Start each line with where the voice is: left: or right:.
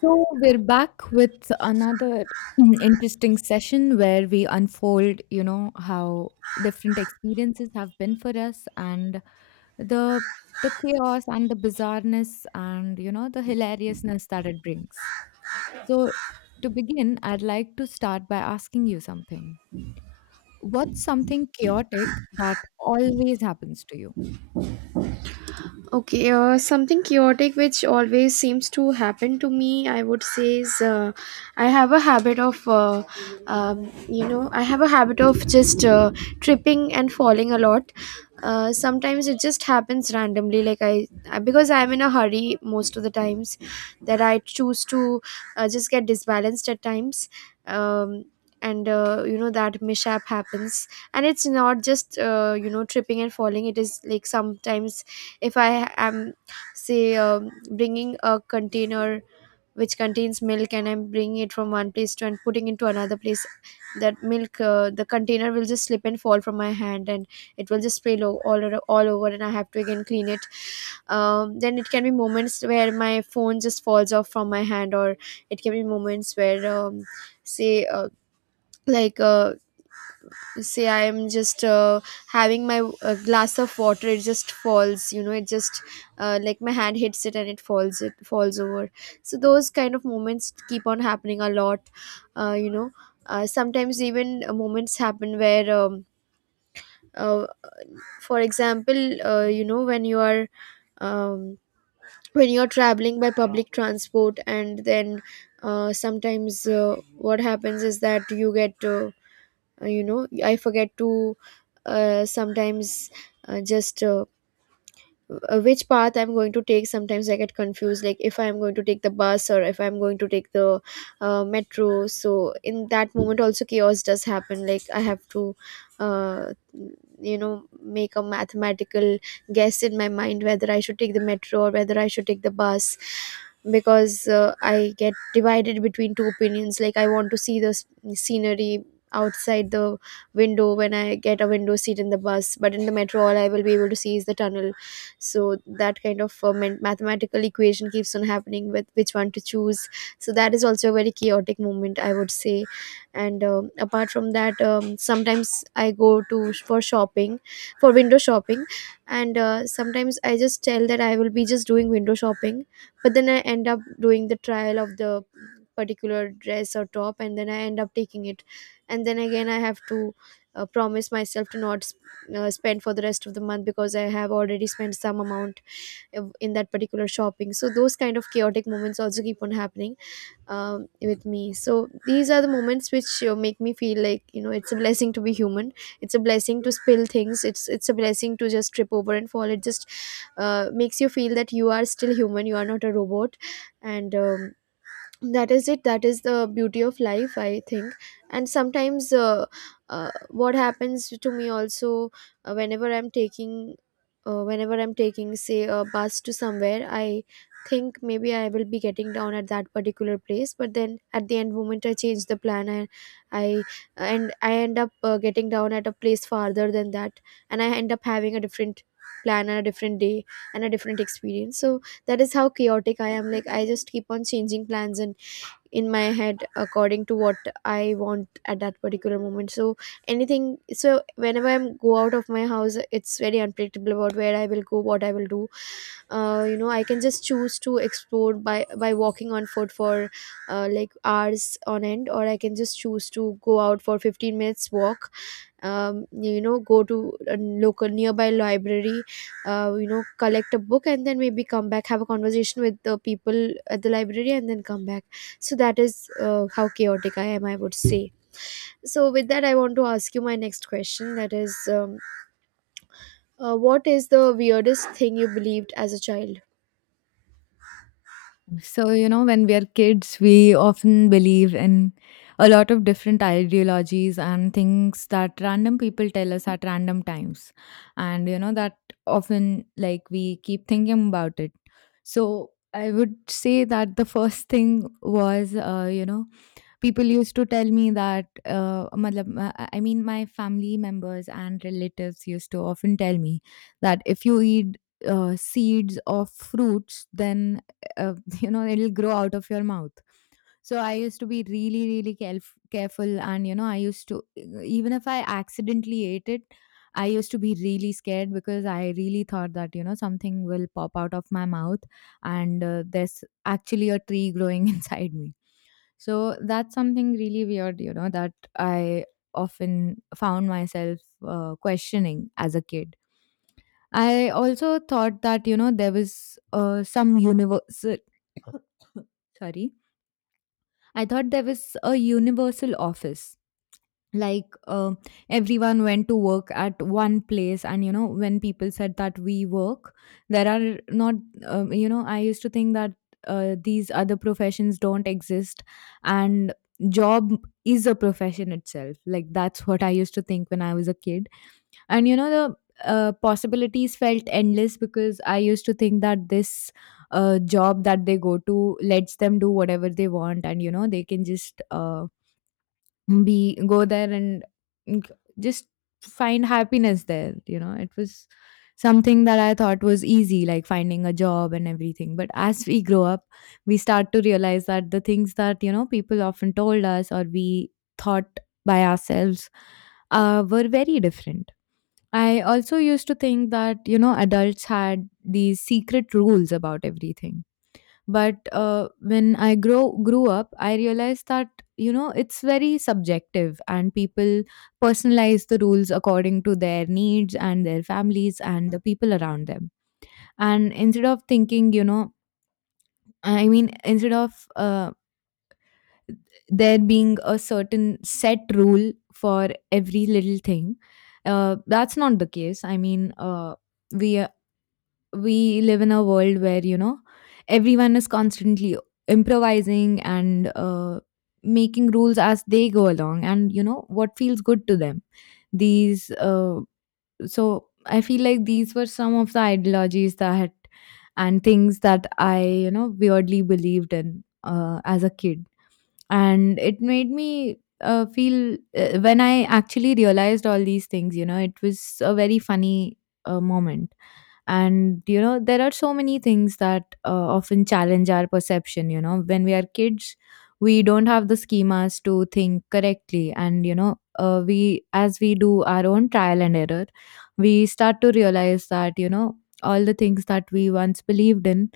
left: So, we're back with another interesting session where we unfold, you know, how different experiences have been for us and the the chaos and the bizarreness and you know the hilariousness that it brings. So, to begin, I'd like to start by asking you something. What's something chaotic that always happens to you?
right: Okay, something chaotic which always seems to happen to me, I would say, is I have a habit of, I have a habit of just tripping and falling a lot. Sometimes it just happens randomly, like I because I'm in a hurry most of the times that I choose to just get disbalanced at times. Um, and You know, that mishap happens, and it's not just you know, tripping and falling. It is like sometimes if I am say, bringing a container which contains milk, and I'm bringing it from one place to and putting into another place, that milk, the container, will just slip and fall from my hand, and it will just spill all over, all over, and I have to again clean it. Then it can be moments where my phone just falls off from my hand, or it can be moments where say uh, like uh, say I'm just having my glass of water, it just falls, you know, it just like, my hand hits it and it falls, it falls over. So those kind of moments keep on happening a lot. uh, you know Sometimes even moments happen where, uh, for example, you know, when you are, um, when you're traveling by public transport, and then sometimes what happens is that you get you know, I forget to sometimes just which path I'm going to take. Sometimes I get confused, like if I'm going to take the bus or if I'm going to take the metro. So in that moment also, chaos does happen, like I have to uh, you know, make a mathematical guess in my mind whether I should take the metro or whether I should take the bus, because I get divided between two opinions. Like, I want to see the scenery outside the window when I get a window seat in the bus, but in the metro all I will be able to see is the tunnel. So that kind of mathematical equation keeps on happening with which one to choose. So that is also a very chaotic moment, I would say. And apart from that, sometimes I go to for shopping, for window shopping, and sometimes I just tell that I will be just doing window shopping, but then I end up doing the trial of the particular dress or top, and then I end up taking it, and then again I have to promise myself to not spend for the rest of the month, because I have already spent some amount of- in that particular shopping. So those kind of chaotic moments also keep on happening with me. So these are the moments which make me feel like, you know, it's a blessing to be human. It's a blessing to spill things, it's a blessing to just trip over and fall. It just makes you feel that you are still human, you are not a robot. And that is it, that is the beauty of life, I think. And sometimes what happens to me also, uh, whenever i'm taking whenever I'm taking, say, a bus to somewhere, I think maybe I will be getting down at that particular place, but then at the end moment I change the plan, and I and I end up getting down at a place farther than that, and I end up having a different plan and a different day and a different experience. So that is how chaotic I am. Like, I just keep on changing plans and in my head according to what I want at that particular moment. So anything, so whenever I'm go out of my house, it's very unpredictable about where I will go, what I will do. You know, I can just choose to explore by walking on foot for like, hours on end, or I can just choose to go out for 15 minutes walk. You know, go to a local nearby library, you know, collect a book and then maybe come back, have a conversation with the people at the library, and then come back. So that is how chaotic I am, I would say. So with that, I want to ask you my next question, that is, what is the weirdest thing you believed as a child?
left: So, you know, when we are kids, we often believe in a lot of different ideologies and things that random people tell us at random times. And, you know, that often like we keep thinking about it. So, I would say that the first thing was, you know, people used to tell me that matlab, I mean my family members and relatives used to often tell me that if you eat seeds of fruits, then uh, you know it'll grow out of your mouth. So I used to be really, really careful, and you know I used to, even if I accidentally ate it, I used to be really scared because I really thought that, you know, something will pop out of my mouth and there's actually a tree growing inside me. So that's something really weird, you know, that I often found myself questioning as a kid. I also thought that, you know, there was some universal, sorry, I thought there was a universal office, like everyone went to work at one place, and you know when people said that we work, there are not, you know, I used to think that these other professions don't exist and job is a profession itself. Like, that's what I used to think when I was a kid. And you know the possibilities felt endless because I used to think that this job that they go to lets them do whatever they want, and you know they can just be go there and g- just find happiness there. You know, it was something that I thought was easy, like finding a job and everything. But as we grow up, we start to realize that the things that, you know, people often told us or we thought by ourselves were very different. I also used to think that, you know, adults had these secret rules about everything, but when I grow grew up, I realized that, you know, it's very subjective and people personalize the rules according to their needs and their families and the people around them. And instead of thinking, you know, I mean, instead of there being a certain set rule for every little thing, that's not the case. I mean, we we live in a world where, you know, everyone is constantly improvising and making rules as they go along and you know what feels good to them. These uh, so I feel like these were some of the ideologies that and things that I, you know, weirdly believed in as a kid. And it made me feel when I actually realized all these things, you know, it was a very funny moment. And you know there are so many things that often challenge our perception, you know, when we are kids, we don't have the schemas to think correctly. And you know, we, as we do our own trial and error, we start to realize that, you know, all the things that we once believed in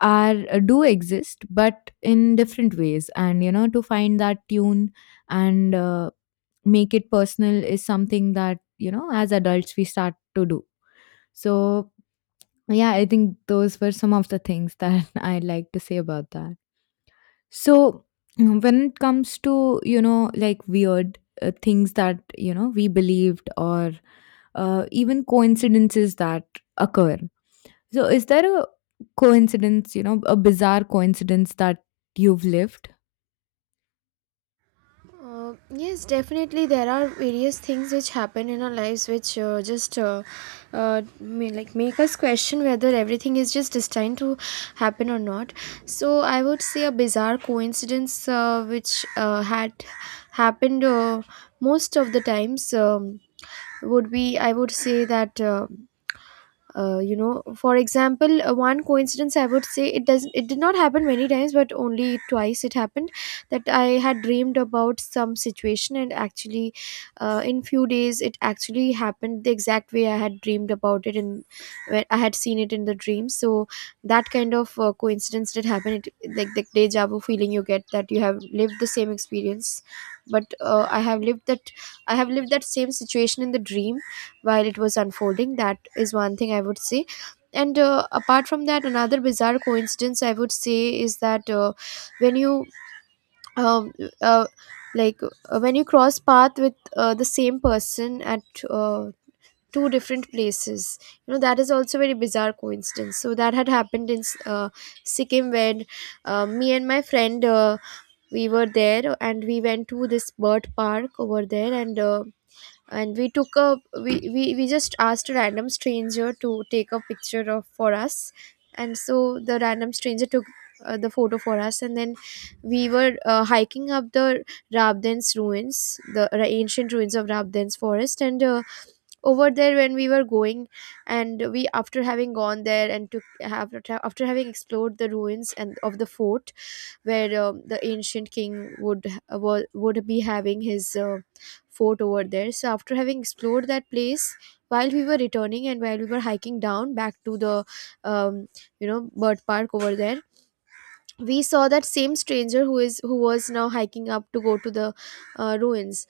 left: are, do exist, but in different ways. And you know, to find that tune and make it personal is something that, you know, as adults we start to do. So yeah, I think those were some of the things that I'd like to say about that. So, when it comes to, you know, like weird things that, you know, we believed or even coincidences that occur. So, is there a coincidence, you know, a bizarre coincidence that you've lived?
right: Yes, definitely. There are various things which happen in our lives which just may, like, make us question whether everything is just destined to happen or not. So I would say a bizarre coincidence which had happened most of the times, would be, I would say that. You know, for example, one coincidence I would say, it doesn't, it did not happen many times, but only twice it happened that I had dreamed about some situation, and actually in few days it actually happened the exact way I had dreamed about it, and where I had seen it in the dream. So that kind of coincidence did happen. It, like the deja vu feeling you get that you have lived the same experience, but uh, I have lived that same situation in the dream while it was unfolding. That is one thing I would say. And apart from that, another bizarre coincidence I would say is that, when you, um, uh, when you cross path with the same person at uh, two different places, you know, that is also very bizarre coincidence. So that had happened in Sikkim, when me and my friend, we were there, and we went to this bird park over there. And and we took a we just asked a random stranger to take a picture of for us, and so the random stranger took the photo for us. And then we were hiking up the Rabdens ruins, the ancient ruins of Rabdens forest, and over there when we were going, and we after having gone there and took have, after having explored the ruins and of the fort, where the ancient king would would be having his fort over there. So after having explored that place, while we were returning and while we were hiking down back to the, um, you know, bird park over there, we saw that same stranger, who is who was now hiking up to go to the ruins.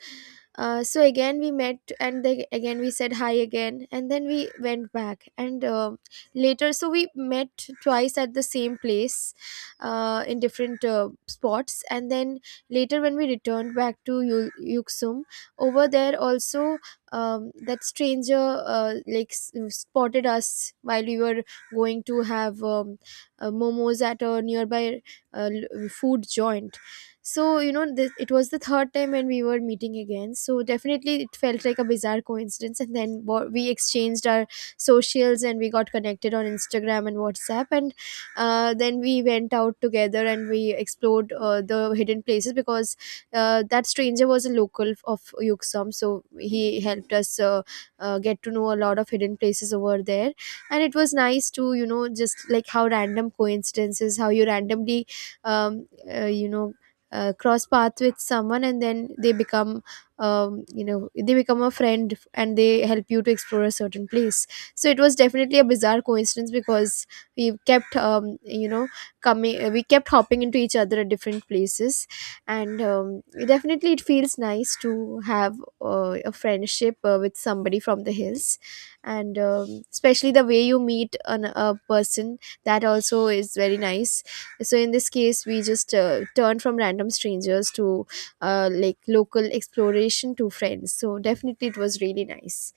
right: So again we met, and then again we said hi again, and then we went back. And um, later, so we met twice at the same place, in different spots. And then later when we returned back to Yuksum, over there also, that stranger spotted us while we were going to have, momos at a nearby food joint. So, you know, this, it was the third time when we were meeting again. So, definitely it felt like a bizarre coincidence. And then we exchanged our socials and we got connected on Instagram and WhatsApp. And then we went out together, and we explored the hidden places, because that stranger was a local of Yuksom. So, he helped us get to know a lot of hidden places over there. And it was nice to, you know, just like how random coincidences, how you randomly um, uh, you know cross path with someone, and then they become, um, they become a friend and they help you to explore a certain place. So it was definitely a bizarre coincidence, because we kept you know, coming, we kept hopping into each other at different places. And definitely it feels nice to have a friendship with somebody from the hills. And especially the way you meet a person, that also is very nice. So in this case, we just turn from random strangers to like, local exploration, to friends. So definitely it was really nice.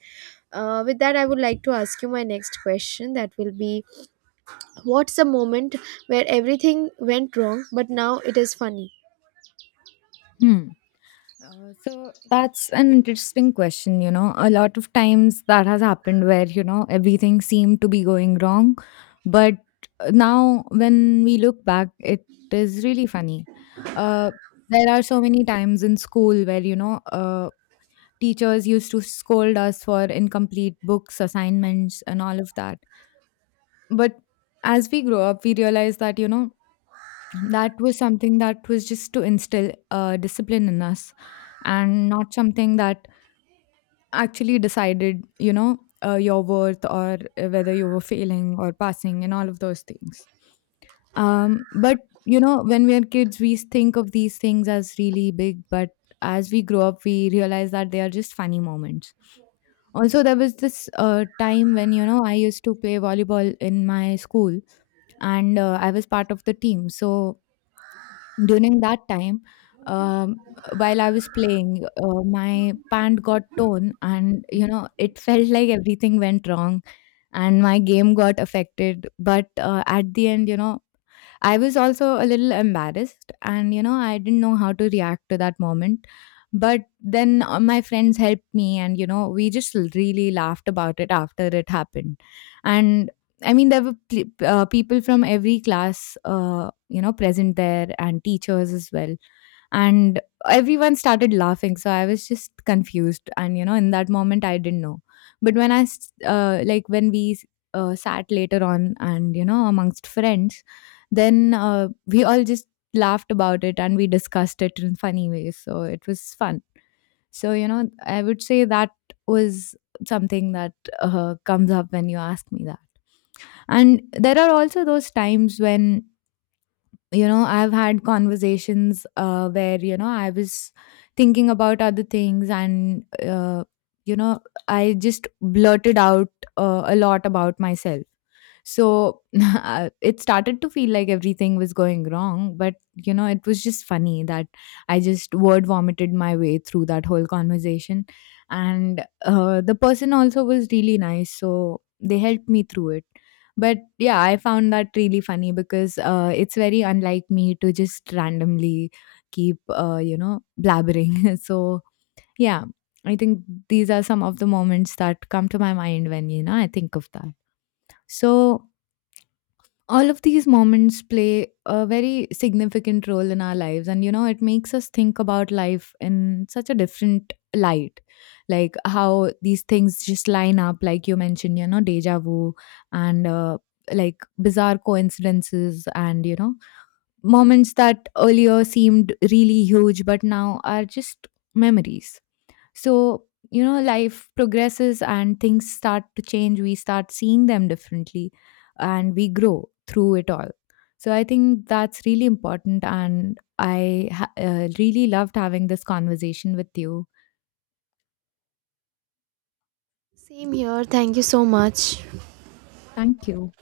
right: With that, I would like to ask you my next question, that will be, what's the moment where everything went wrong but now it is funny?
left: Hmm. So that's an interesting question. You know, a lot of times that has happened where, you know, everything seemed to be going wrong. But now when we look back, it is really funny. Uh, there are so many times in school where, you know, teachers used to scold us for incomplete books, assignments, and all of that. But as we grow up, we realize that, you know, that was something that was just to instill discipline in us and not something that actually decided, you know, your worth or whether you were failing or passing and all of those things. But, you know, when we are kids, we think of these things as really big, but as we grow up, we realize that they are just funny moments. Also, there was this time when, you know, I used to play volleyball in my school, and I was part of the team. So during that time, um, while I was playing, my pant got torn, and you know it felt like everything went wrong and my game got affected. But at the end, you know, I was also a little embarrassed, and you know, I didn't know how to react to that moment. But then my friends helped me, and you know, we just really laughed about it after it happened. And I mean, there were people from every class, you know, present there, and teachers as well, and everyone started laughing. So I was just confused, and you know in that moment I didn't know. But when I like when we sat later on, and you know amongst friends, then we all just laughed about it, and we discussed it in funny ways, so it was fun. So you know, I would say that was something that comes up when you ask me that. And there are also those times when, you know, I've had conversations where, you know, I was thinking about other things, and you know, I just blurted out a lot about myself. So it started to feel like everything was going wrong, but you know it was just funny that I just word vomited my way through that whole conversation. And the person also was really nice, so they helped me through it. But yeah, I found that really funny because it's very unlike me to just randomly keep, you know, blabbering. So yeah, I think these are some of the moments that come to my mind when, you know, I think of that. So all of these moments play a very significant role in our lives, and you know it makes us think about life in such a different light, like how these things just line up, like you mentioned, you know, deja vu and, like, bizarre coincidences and, you know, moments that earlier seemed really huge but now are just memories. So, you know, life progresses and things start to change. We start seeing them differently, and we grow through it all. So, I think that's really important. And I really loved having this conversation with you.
right: Same here, thank you so much.
left: Thank you.